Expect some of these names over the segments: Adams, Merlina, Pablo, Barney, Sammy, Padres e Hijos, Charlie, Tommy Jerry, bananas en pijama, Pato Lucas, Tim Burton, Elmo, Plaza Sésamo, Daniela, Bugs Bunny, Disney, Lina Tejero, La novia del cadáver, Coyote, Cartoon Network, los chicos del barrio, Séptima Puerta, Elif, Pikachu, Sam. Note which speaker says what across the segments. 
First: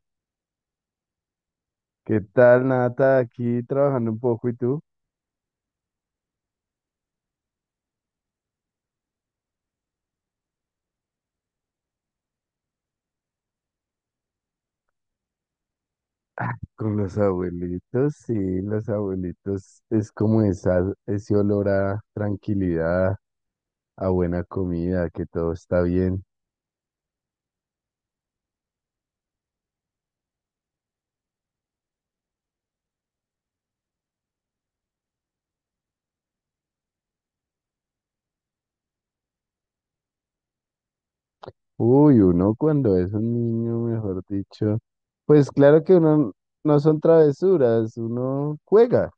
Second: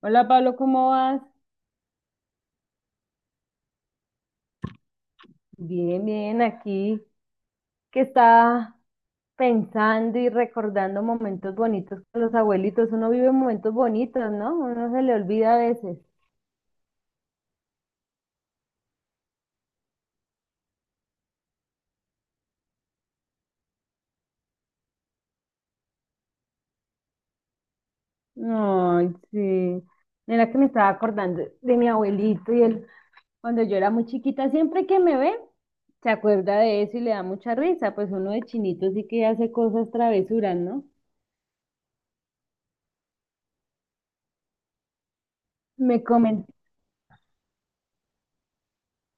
Speaker 1: Hola Pablo, ¿cómo vas?
Speaker 2: ¿Qué tal, Nata? Aquí trabajando un poco, ¿y tú?
Speaker 1: Bien, bien, aquí que está pensando y recordando momentos bonitos con los abuelitos. Uno vive momentos bonitos, ¿no? Uno se le olvida a veces.
Speaker 2: Con los abuelitos, sí, los abuelitos es como ese olor a tranquilidad, a buena comida, que todo está bien.
Speaker 1: Ay, sí. Mira que me estaba acordando de mi abuelito y él, cuando yo era muy chiquita, siempre que me ve, se acuerda de eso y le da mucha risa. Pues uno de chinito sí que hace cosas travesuras, ¿no?
Speaker 2: Uy, uno cuando es un niño, mejor dicho, pues claro que
Speaker 1: Me
Speaker 2: uno
Speaker 1: comen
Speaker 2: no son travesuras, uno juega,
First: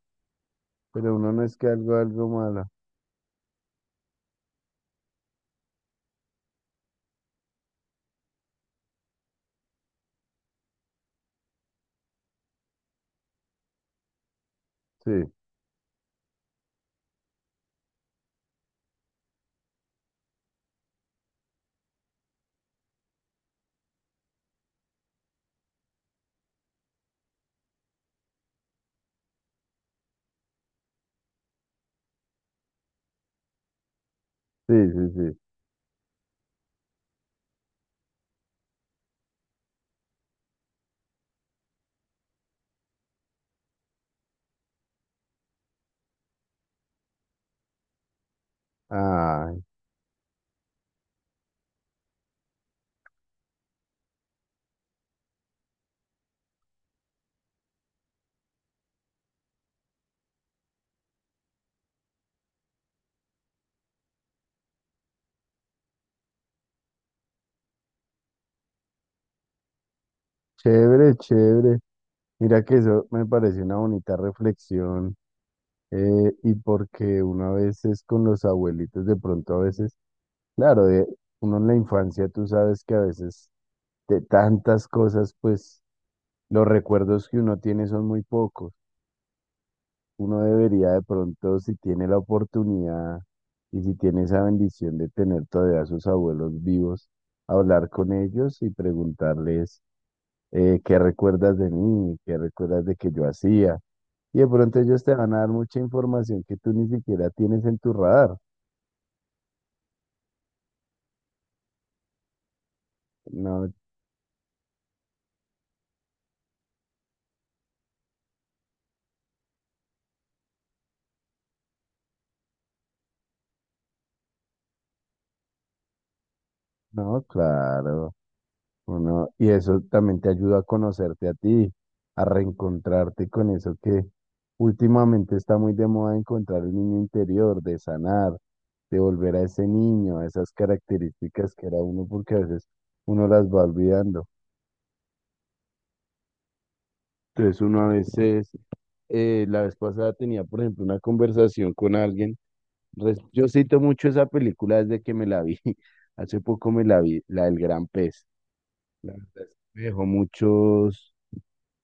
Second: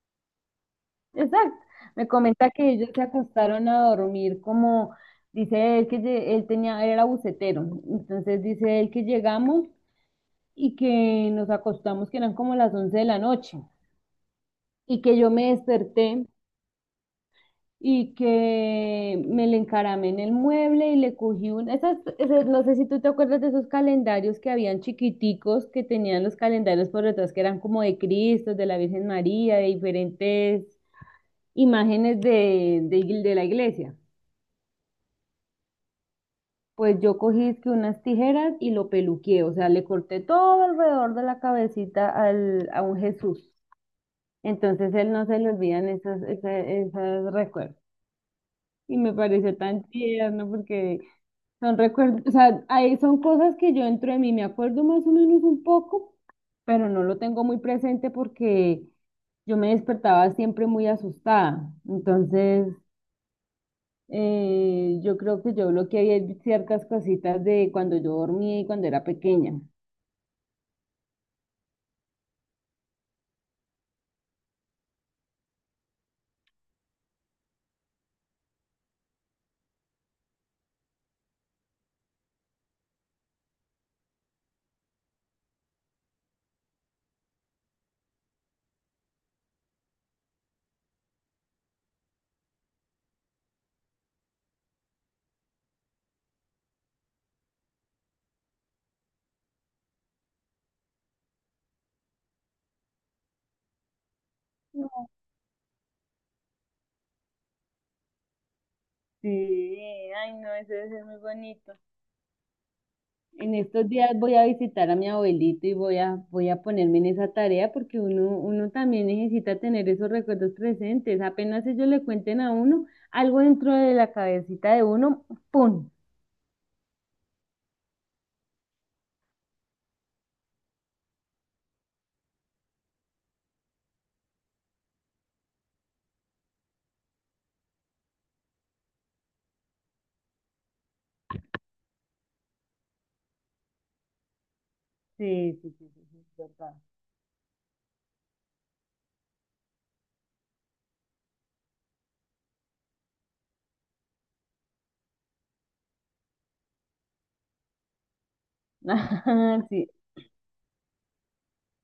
Speaker 2: pero uno no es
Speaker 1: Exacto.
Speaker 2: que algo,
Speaker 1: Me
Speaker 2: algo
Speaker 1: comenta
Speaker 2: malo.
Speaker 1: que ellos se acostaron a dormir como, dice él que él tenía, era bucetero. Entonces dice él que llegamos y que nos acostamos, que eran como las 11 de la noche, y que yo
Speaker 2: Sí,
Speaker 1: me desperté y que me le encaramé en el mueble y le cogí un, no sé si tú te acuerdas de esos calendarios que habían chiquiticos, que tenían los calendarios por detrás, que eran como de Cristo, de la Virgen María, de diferentes imágenes de la iglesia.
Speaker 2: sí, sí, sí.
Speaker 1: Pues yo cogí es que unas tijeras y lo peluqué, o sea, le corté todo alrededor de la cabecita a un Jesús. Entonces él no se le olvidan esas recuerdos. Y me pareció
Speaker 2: Ay,
Speaker 1: tan tierno porque son recuerdos, o sea, ahí son cosas que yo dentro de mí me acuerdo más o menos un poco, pero no lo tengo muy presente porque yo me despertaba siempre muy asustada. Entonces, yo creo que yo bloqueé ciertas cositas de cuando yo dormía y cuando era pequeña.
Speaker 2: chévere, chévere. Mira que eso me parece una bonita reflexión. Y porque una vez es con los abuelitos, de pronto a veces, claro, uno en la infancia tú sabes que a veces de tantas cosas, pues los recuerdos que uno tiene son muy pocos. Uno debería de pronto, si tiene la oportunidad y si tiene esa bendición de tener todavía a sus abuelos vivos, hablar con ellos y preguntarles qué recuerdas de mí, qué recuerdas de que yo hacía. Y de pronto ellos te van a dar mucha información que tú ni siquiera tienes en tu radar.
Speaker 1: Sí, ay no, eso debe ser muy bonito. En
Speaker 2: No,
Speaker 1: estos días voy a visitar a mi abuelito y voy a ponerme en esa tarea porque uno también necesita tener esos recuerdos presentes. Apenas ellos le cuenten a uno algo dentro de la cabecita de uno, ¡pum!
Speaker 2: no, claro. Uno, y eso también te ayuda a conocerte a ti, a reencontrarte con eso que últimamente está muy de moda encontrar el niño interior, de sanar, de volver a ese niño, a esas características que era uno, porque a veces uno las va olvidando.
Speaker 1: Sí, sí, sí, sí, sí, es verdad.
Speaker 2: Entonces uno a veces, la vez pasada tenía, por ejemplo, una conversación con alguien. Yo cito mucho esa película desde que me la vi. Hace poco me la vi, la del gran pez. La verdad es que me
Speaker 1: Sí,
Speaker 2: dejó muchos,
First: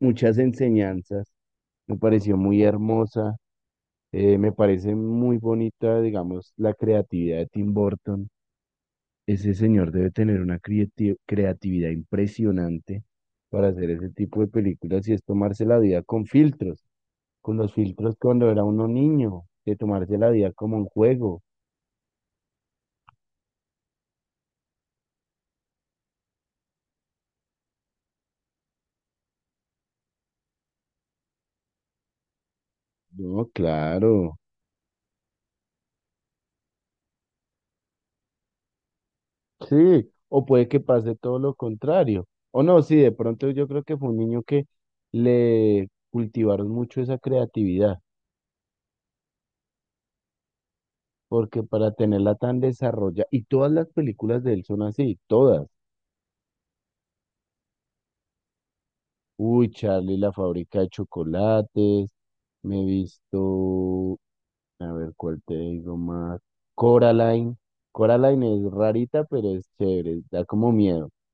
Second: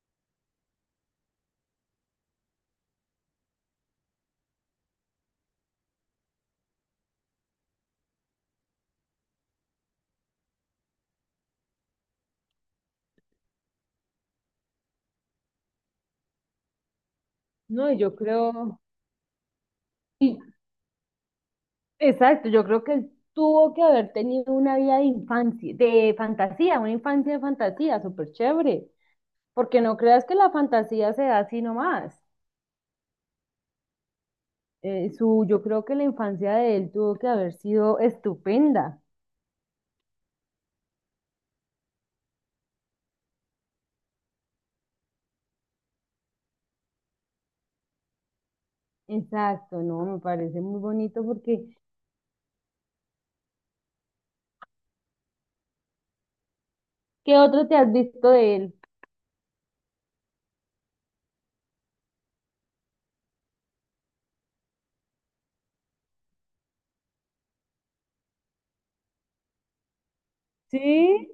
Speaker 2: muchas enseñanzas, me pareció muy hermosa, me parece muy bonita, digamos, la creatividad de Tim Burton. Ese señor debe tener una creatividad impresionante para hacer ese tipo de películas y es tomarse la vida con filtros, con los
Speaker 1: no, yo
Speaker 2: filtros cuando era
Speaker 1: creo.
Speaker 2: uno niño, de tomarse la
Speaker 1: y
Speaker 2: vida como un juego.
Speaker 1: Exacto, yo creo que él tuvo que haber tenido una vida de infancia, de fantasía, una infancia de fantasía, súper chévere, porque no creas que la fantasía se da así nomás.
Speaker 2: No, claro.
Speaker 1: Yo creo que la infancia de él tuvo que haber sido estupenda.
Speaker 2: Sí, o puede que pase todo lo contrario. O no, sí, de pronto yo creo que fue un niño que le cultivaron mucho esa creatividad,
Speaker 1: Exacto, no, me parece muy bonito
Speaker 2: porque
Speaker 1: porque
Speaker 2: para tenerla tan desarrollada, y todas las películas de él son así, todas.
Speaker 1: ¿qué otro te has visto de él?
Speaker 2: Uy, Charlie, la fábrica de chocolates, me he visto, a ver cuál te digo más, Coraline. Coraline es rarita, pero es chévere, da como miedo.
Speaker 1: Sí,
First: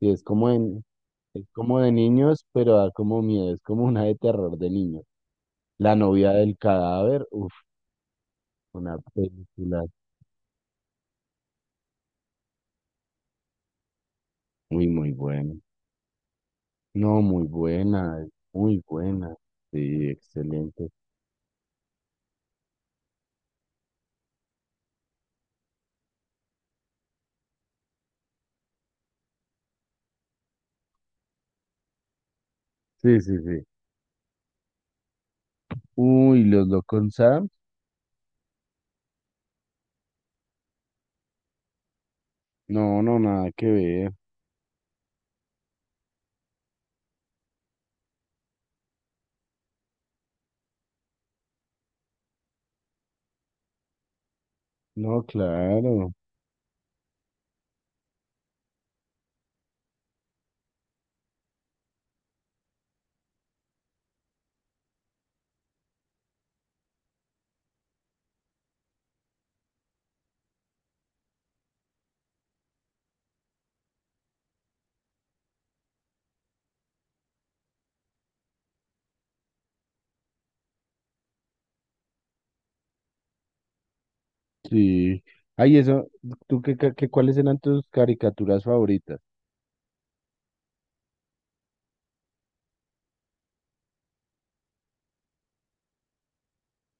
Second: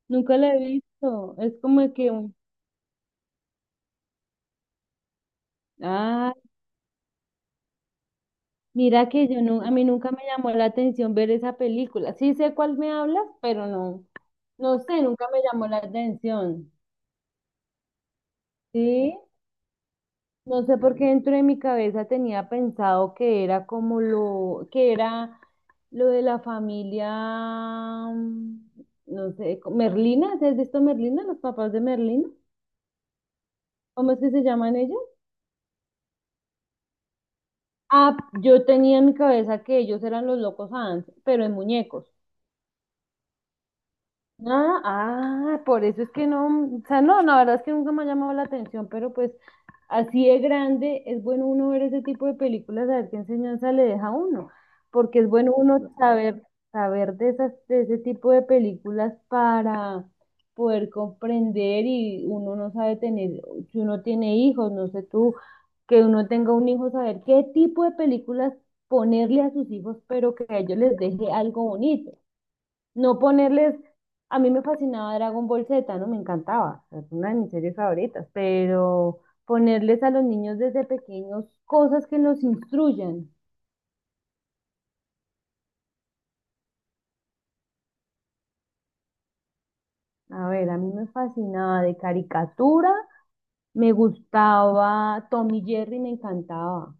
Speaker 2: Sí,
Speaker 1: nunca lo he visto.
Speaker 2: es
Speaker 1: Es
Speaker 2: como
Speaker 1: como
Speaker 2: de
Speaker 1: que, un-
Speaker 2: niños, pero da como miedo, es como una de terror de niños. La novia
Speaker 1: Ah,
Speaker 2: del cadáver, uf, una
Speaker 1: mira que yo no, a mí
Speaker 2: película
Speaker 1: nunca me llamó la atención ver esa película. Sí sé cuál me hablas, pero no. No
Speaker 2: muy,
Speaker 1: sé,
Speaker 2: muy
Speaker 1: nunca me
Speaker 2: buena.
Speaker 1: llamó la atención,
Speaker 2: No, muy buena, muy
Speaker 1: ¿sí?
Speaker 2: buena. Sí,
Speaker 1: No sé
Speaker 2: excelente.
Speaker 1: por qué dentro de mi cabeza tenía pensado que que era lo de la familia, mm, no sé, Merlina, ¿sí? ¿Has visto Merlina? Los papás de Merlina,
Speaker 2: Sí, sí, sí.
Speaker 1: ¿cómo es que se llaman ellos?
Speaker 2: Uy, los locos Sam.
Speaker 1: Ah, yo tenía en mi cabeza que ellos eran los locos Adams, pero en muñecos.
Speaker 2: No, no, nada que ver.
Speaker 1: Ah, ah, por eso es que no, o sea, no, la verdad es que nunca me ha llamado la atención, pero pues así de grande es bueno uno ver ese tipo de películas, a ver qué enseñanza le deja a uno, porque
Speaker 2: No,
Speaker 1: es bueno uno
Speaker 2: claro.
Speaker 1: saber, saber de esas, de ese tipo de películas para poder comprender y uno no sabe tener, si uno tiene hijos, no sé tú, que uno tenga un hijo, saber qué tipo de películas ponerle a sus hijos, pero que a ellos les deje algo bonito. No ponerles, a mí me fascinaba Dragon Ball Z, ¿no? Me encantaba, es una de mis series favoritas, pero ponerles a los niños desde pequeños cosas que los instruyan.
Speaker 2: Sí. Ay, eso, ¿tú cuáles eran tus caricaturas favoritas?
Speaker 1: A ver, a mí me fascinaba de caricatura, me gustaba Tom y Jerry, me encantaba.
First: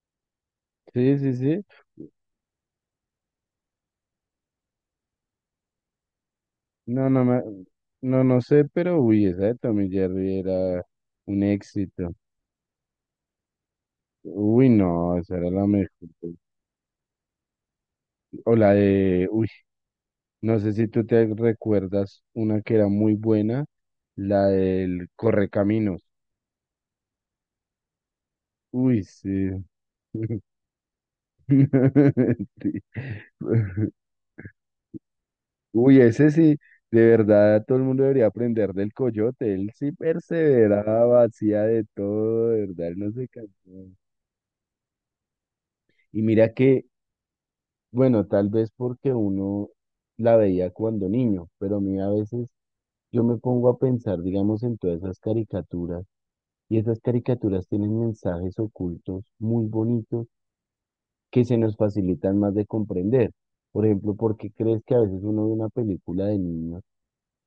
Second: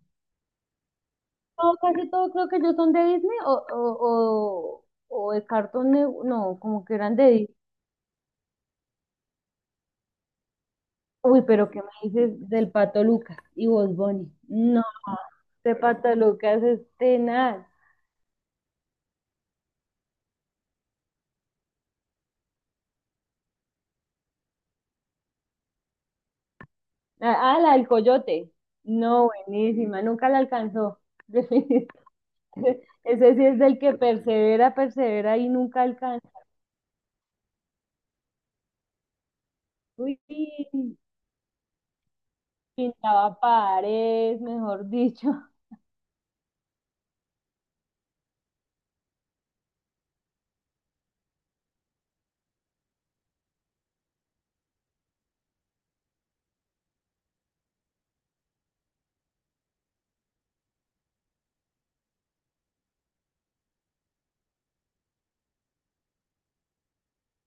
Speaker 2: Sí, sí, sí.
Speaker 1: Todo, casi todo creo que ellos son de Disney o de Cartoon Network, no, como que
Speaker 2: No,
Speaker 1: eran
Speaker 2: no,
Speaker 1: de Disney.
Speaker 2: no, no sé, pero uy, esa de Tommy Jerry era
Speaker 1: Uy,
Speaker 2: un
Speaker 1: pero ¿qué me
Speaker 2: éxito.
Speaker 1: dices del Pato Lucas y Bugs Bunny?
Speaker 2: Uy,
Speaker 1: No,
Speaker 2: no, esa era la
Speaker 1: este
Speaker 2: mejor.
Speaker 1: Pato Lucas es tenaz.
Speaker 2: Uy, no sé si tú te recuerdas una que era muy buena, la del Correcaminos.
Speaker 1: Ah, la del coyote.
Speaker 2: Uy, sí.
Speaker 1: No, buenísima, nunca la alcanzó.
Speaker 2: Sí.
Speaker 1: Ese sí es del que persevera, persevera y nunca
Speaker 2: Uy,
Speaker 1: alcanza.
Speaker 2: ese sí, de verdad todo el mundo debería aprender del Coyote. Él sí
Speaker 1: Uy,
Speaker 2: perseveraba, hacía de todo, de verdad, él no se
Speaker 1: pintaba
Speaker 2: cansó.
Speaker 1: paredes, mejor dicho.
Speaker 2: Y mira que, bueno, tal vez porque uno la veía cuando niño, pero a mí a veces yo me pongo a pensar, digamos, en todas esas caricaturas. Y esas caricaturas tienen mensajes ocultos muy bonitos que se nos facilitan más de comprender. Por ejemplo, ¿por qué crees que a veces uno ve una película de niños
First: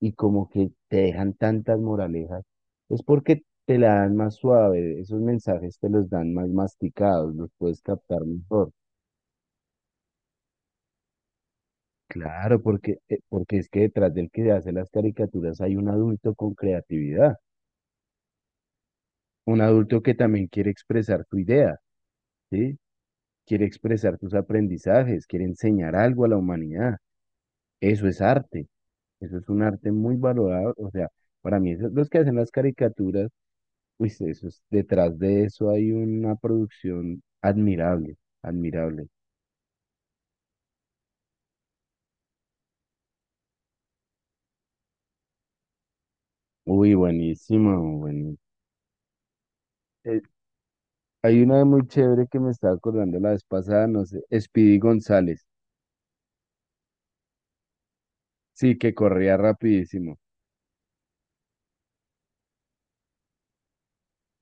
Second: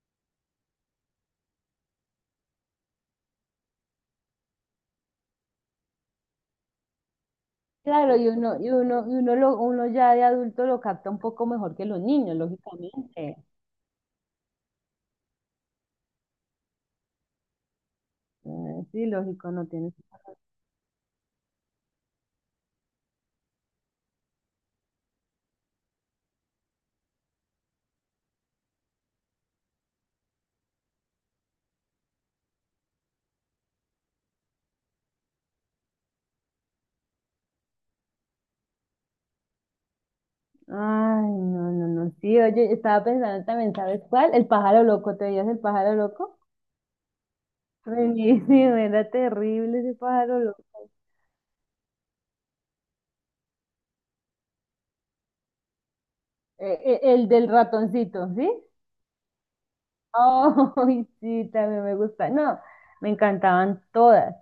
Speaker 2: y como que te dejan tantas moralejas? Es porque te la dan más suave, esos mensajes te los dan más masticados, los puedes
Speaker 1: Claro,
Speaker 2: captar mejor.
Speaker 1: y uno lo, uno ya de adulto lo capta un poco mejor que los niños,
Speaker 2: Claro, porque, eh,
Speaker 1: lógicamente.
Speaker 2: porque es que detrás del que hace las caricaturas hay un adulto con creatividad,
Speaker 1: Ah, sí, lógico,
Speaker 2: un
Speaker 1: no tiene.
Speaker 2: adulto que también quiere expresar su idea, ¿sí? Quiere expresar tus aprendizajes, quiere enseñar algo a la humanidad. Eso es arte, eso es un arte muy valorado. O sea, para mí, los que hacen las caricaturas, uy, detrás de eso hay una producción admirable, admirable.
Speaker 1: Ay, no, no, no. Sí, oye, estaba pensando también, ¿sabes cuál? El pájaro loco, ¿te veías el pájaro loco?
Speaker 2: Uy, buenísimo, bueno.
Speaker 1: Buenísimo, era terrible ese
Speaker 2: Eh,
Speaker 1: pájaro loco.
Speaker 2: hay una muy chévere que me estaba acordando la vez pasada, no sé, Speedy González.
Speaker 1: El del ratoncito, ¿sí?
Speaker 2: Sí, que corría rapidísimo.
Speaker 1: Ay, sí, también me gusta. No, me encantaban todas.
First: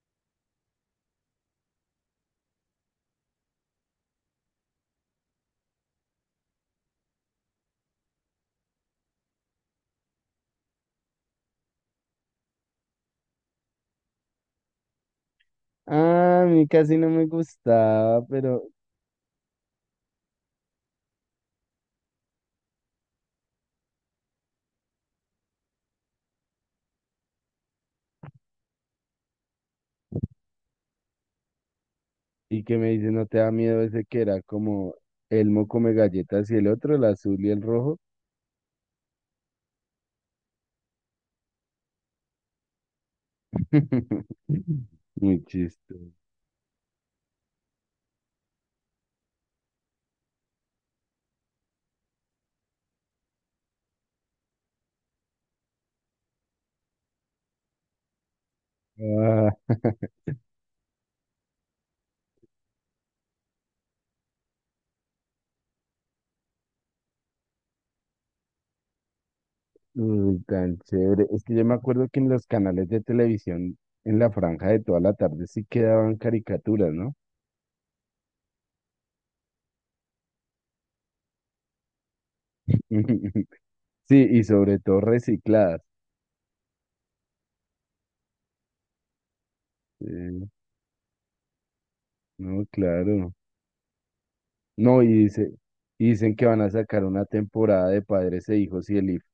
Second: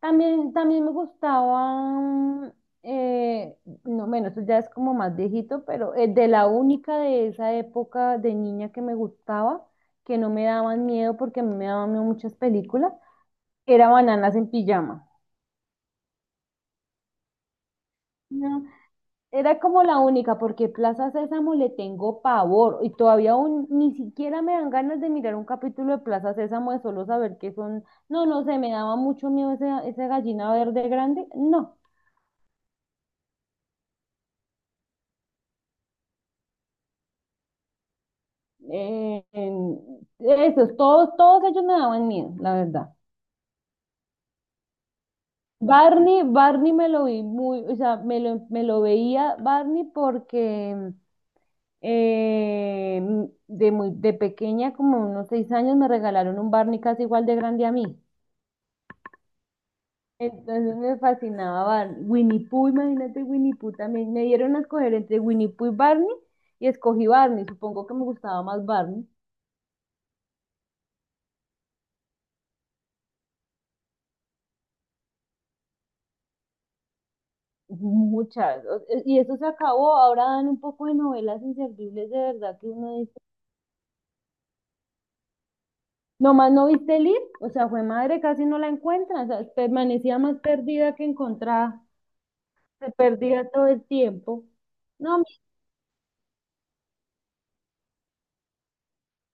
Speaker 1: También me gustaban, eh, no, bueno, eso ya es como más viejito, pero de la única de esa época de niña que me gustaba, que no me daban miedo porque a mí me daban miedo muchas películas, era Bananas en Pijama.
Speaker 2: Ah, a mí casi no me gustaba, pero.
Speaker 1: Era como la única, porque Plaza Sésamo le tengo pavor y todavía aún ni siquiera me dan ganas de mirar un capítulo de Plaza Sésamo de solo saber que son, no, no sé, me daba mucho miedo ese gallina verde grande, no,
Speaker 2: Y que me dice, ¿no te da miedo ese que era como Elmo come galletas y el otro, el azul y el rojo?
Speaker 1: eh, en- esos, todos, todos ellos me daban miedo, la verdad.
Speaker 2: Muy chistoso.
Speaker 1: Barney me lo vi muy, o sea, me lo veía Barney porque eh, de pequeña, como unos 6 años, me regalaron un Barney casi igual de grande a mí.
Speaker 2: Ah,
Speaker 1: Entonces me fascinaba Barney. Winnie Pooh, imagínate Winnie Pooh también. Me dieron a escoger entre Winnie Pooh y Barney y escogí Barney. Supongo que me gustaba más Barney.
Speaker 2: uy, tan chévere. Es que yo me acuerdo que en los canales de televisión, en la franja de toda la tarde, sí quedaban caricaturas, ¿no?
Speaker 1: Muchas. Y eso se acabó. Ahora dan un poco de novelas inservibles de verdad que uno dice.
Speaker 2: Sí, y sobre todo recicladas.
Speaker 1: Nomás no viste Lid, o sea, fue madre, casi no la encuentran. O sea,
Speaker 2: Sí,
Speaker 1: permanecía más perdida que encontrada.
Speaker 2: no,
Speaker 1: Se
Speaker 2: claro.
Speaker 1: perdía todo el tiempo.
Speaker 2: No,
Speaker 1: No,
Speaker 2: y dicen que van a sacar una temporada de Padres e Hijos y el IF.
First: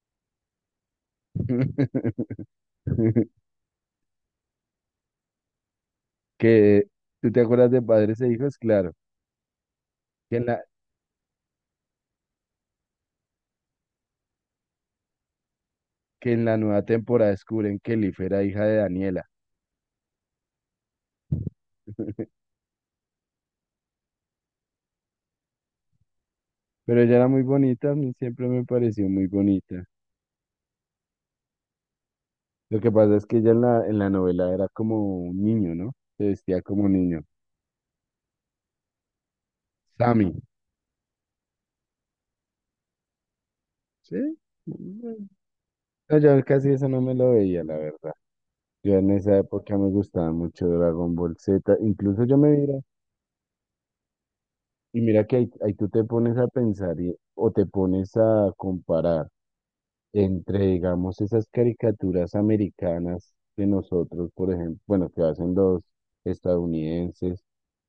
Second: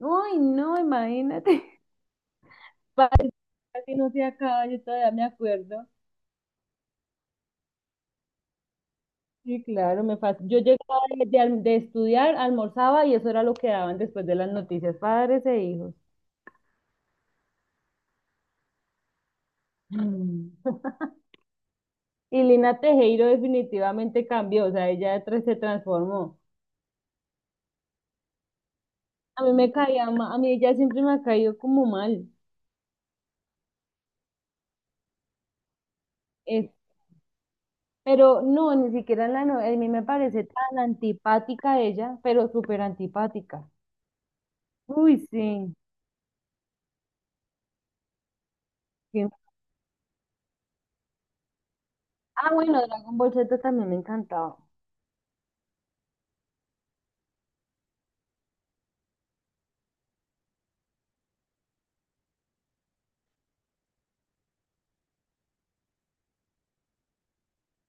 Speaker 1: uy, no, imagínate. Padre, Casi no se acaba, yo todavía me acuerdo.
Speaker 2: Que, ¿Tú te acuerdas de Padres e Hijos? Claro.
Speaker 1: Sí, claro,
Speaker 2: que en
Speaker 1: yo
Speaker 2: la,
Speaker 1: llegaba de estudiar, almorzaba y eso era lo que daban después de las noticias, padres e hijos.
Speaker 2: que en la nueva temporada descubren que Elif era hija de Daniela.
Speaker 1: Mm. Y Lina Tejero definitivamente cambió, o sea, ella de tres se transformó.
Speaker 2: Pero ella era muy bonita, a mí siempre me pareció muy
Speaker 1: A mí me
Speaker 2: bonita.
Speaker 1: caía a mí ella siempre me ha caído como mal.
Speaker 2: Lo que pasa es que ella en la novela era como un niño, ¿no? Se vestía
Speaker 1: Es-
Speaker 2: como un niño.
Speaker 1: pero no, ni siquiera en la novela, a mí me
Speaker 2: Sammy,
Speaker 1: parece tan antipática ella, pero súper antipática.
Speaker 2: ¿sí?
Speaker 1: Uy,
Speaker 2: Mm,
Speaker 1: sí,
Speaker 2: no, yo casi eso no me lo veía, la verdad. Yo en
Speaker 1: sí.
Speaker 2: esa época me gustaba mucho Dragon Ball Z. Incluso yo me
Speaker 1: Ah,
Speaker 2: mira,
Speaker 1: bueno, Dragon Ball Z también me encantaba.
Speaker 2: y mira que ahí tú te pones a pensar o te pones a comparar. Entre, digamos, esas caricaturas americanas que nosotros, por ejemplo, bueno, que hacen los estadounidenses,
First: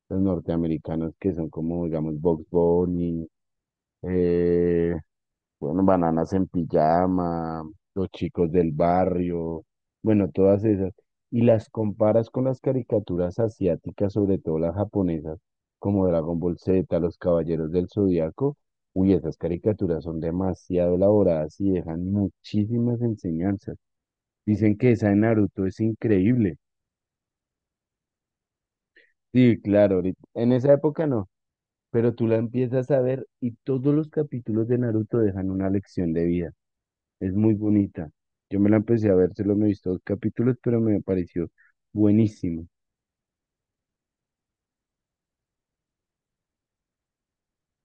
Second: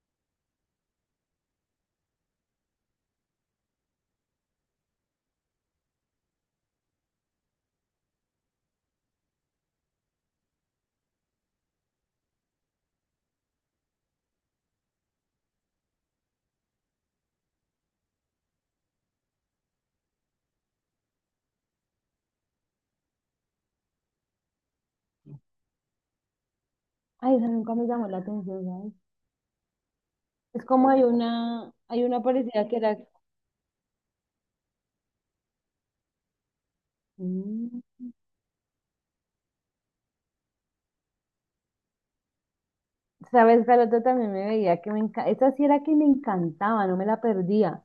Speaker 2: los norteamericanos, que son como, digamos, Bugs Bunny, eh, bueno, bananas en pijama, los chicos del barrio, bueno, todas esas. Y las comparas con las caricaturas asiáticas, sobre todo las japonesas, como Dragon Ball Z, Los Caballeros del Zodiaco. Uy, esas caricaturas son demasiado elaboradas y dejan muchísimas enseñanzas. Dicen que esa de Naruto es increíble.
Speaker 1: Ay, esa nunca me llamó la atención, ¿sabes?
Speaker 2: Sí, claro, en
Speaker 1: Es
Speaker 2: esa
Speaker 1: como
Speaker 2: época no,
Speaker 1: hay
Speaker 2: pero
Speaker 1: una
Speaker 2: tú la
Speaker 1: parecida que
Speaker 2: empiezas
Speaker 1: era,
Speaker 2: a ver y todos los capítulos de Naruto dejan una lección de vida. Es muy
Speaker 1: mm,
Speaker 2: bonita. Yo me la empecé a ver, solo me he visto dos capítulos, pero me pareció buenísimo.
Speaker 1: ¿sabes? La otra también me veía que me encantaba. Esa sí era que me encantaba, no me la perdía.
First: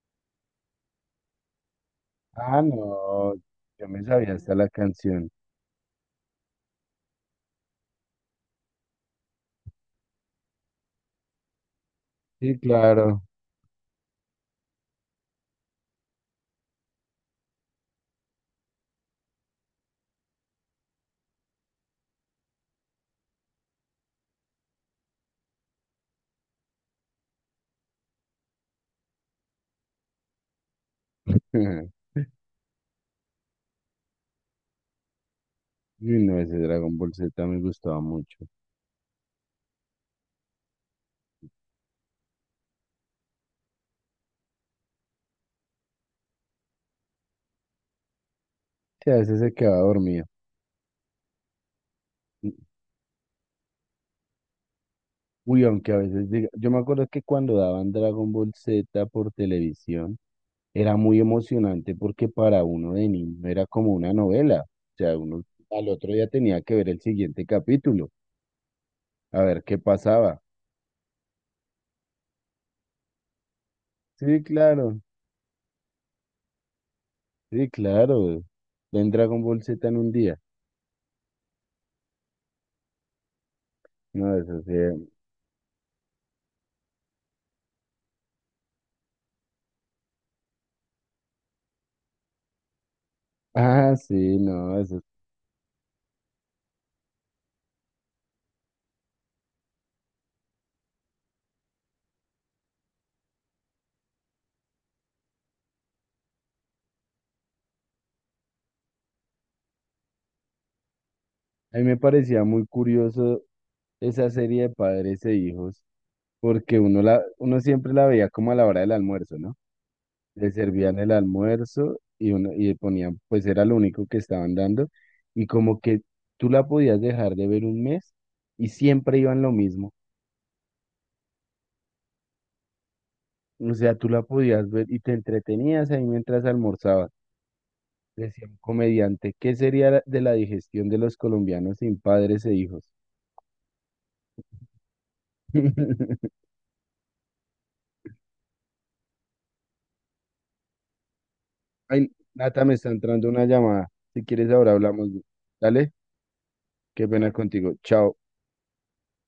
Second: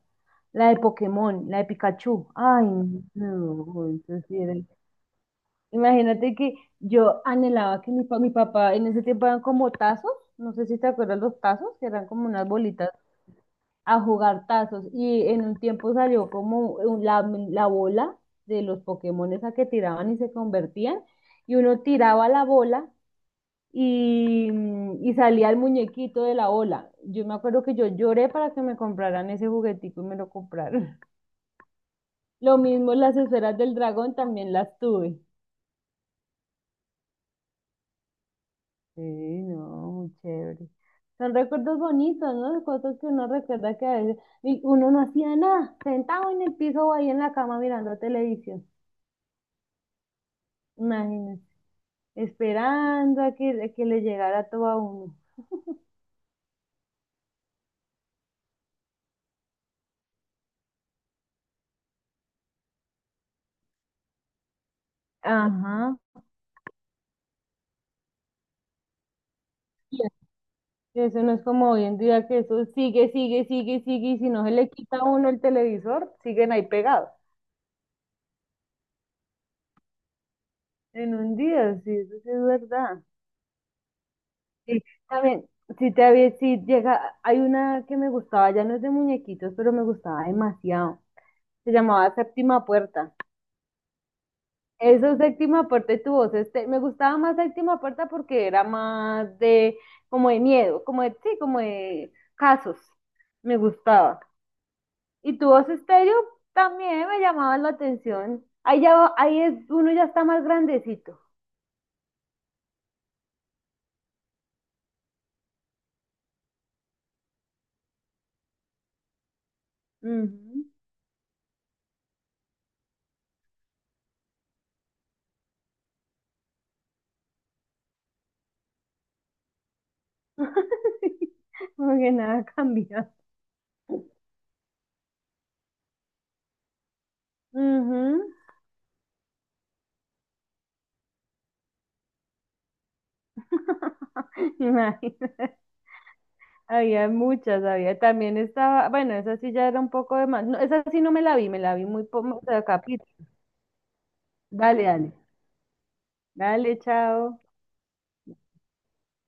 Speaker 1: La de Pokémon, la de Pikachu.
Speaker 2: Ah,
Speaker 1: Ay,
Speaker 2: no,
Speaker 1: no,
Speaker 2: yo me
Speaker 1: eso
Speaker 2: sabía
Speaker 1: sí
Speaker 2: hasta
Speaker 1: era-
Speaker 2: la canción.
Speaker 1: Imagínate que yo anhelaba que mi papá, en ese tiempo eran como tazos, no sé si te acuerdas los tazos, que eran como unas
Speaker 2: Sí,
Speaker 1: bolitas
Speaker 2: claro.
Speaker 1: a jugar tazos. Y en un tiempo salió como la bola de los Pokémon esa que tiraban y se convertían y uno tiraba la bola y, y salía el muñequito de la ola. Yo me acuerdo que yo lloré para que me compraran ese juguetico y me lo compraron. Lo mismo las esferas del dragón también las tuve.
Speaker 2: Uy, no, ese Dragon Ball Z me gustaba mucho.
Speaker 1: Sí, no, muy chévere. Son recuerdos bonitos, ¿no? Cosas que uno recuerda que a veces y uno no hacía nada, sentado en el piso o ahí en la cama mirando televisión.
Speaker 2: Sí, a veces se quedaba dormido.
Speaker 1: Imagínense, esperando a a que le llegara todo a uno.
Speaker 2: Uy, aunque a veces diga, yo me acuerdo que cuando daban Dragon Ball Z por televisión, era muy emocionante porque para uno de niño era como una novela. O sea, uno al
Speaker 1: Ajá.
Speaker 2: otro día tenía que ver el siguiente capítulo, a ver qué pasaba.
Speaker 1: Eso no es como hoy en día que eso sigue, y si
Speaker 2: Sí,
Speaker 1: no se le quita
Speaker 2: claro.
Speaker 1: a uno el televisor, siguen ahí pegados.
Speaker 2: Sí, claro. En Dragon Ball Z en un día.
Speaker 1: En un día, sí, eso sí es verdad.
Speaker 2: No, eso sí.
Speaker 1: Sí, también, si llega, hay una que me gustaba, ya no es de muñequitos, pero me gustaba demasiado. Se llamaba Séptima Puerta.
Speaker 2: Ah, sí, no, eso.
Speaker 1: Eso Séptima Puerta y tu voz, me gustaba más Séptima Puerta porque era más de, como de miedo, como de, sí, como de casos. Me gustaba. Y tu voz estéreo también me llamaba la atención. Ahí ya, ahí es, uno ya está más grandecito.
Speaker 2: A mí me parecía muy curioso esa serie de Padres e Hijos, porque uno siempre la veía como a la hora del almuerzo, ¿no? Le
Speaker 1: Ujú.
Speaker 2: servían el almuerzo y ponían, pues era lo único que estaban dando, y como que tú la podías dejar de ver un mes y siempre iban lo mismo.
Speaker 1: Como que nada cambia.
Speaker 2: O sea, tú la podías ver y te entretenías ahí mientras almorzabas.
Speaker 1: Ujú.
Speaker 2: Decía un comediante, ¿qué sería de la digestión de los colombianos sin Padres e Hijos?
Speaker 1: Imagínate. Había muchas, había. También estaba, bueno, esa sí ya era un poco de más. No, esa sí no me la vi, me la vi muy
Speaker 2: Ay,
Speaker 1: poco
Speaker 2: Nata, me está
Speaker 1: capítulo.
Speaker 2: entrando una llamada. Si quieres, ahora
Speaker 1: Dale,
Speaker 2: hablamos.
Speaker 1: dale.
Speaker 2: Dale,
Speaker 1: Dale,
Speaker 2: qué pena
Speaker 1: chao.
Speaker 2: contigo. Chao.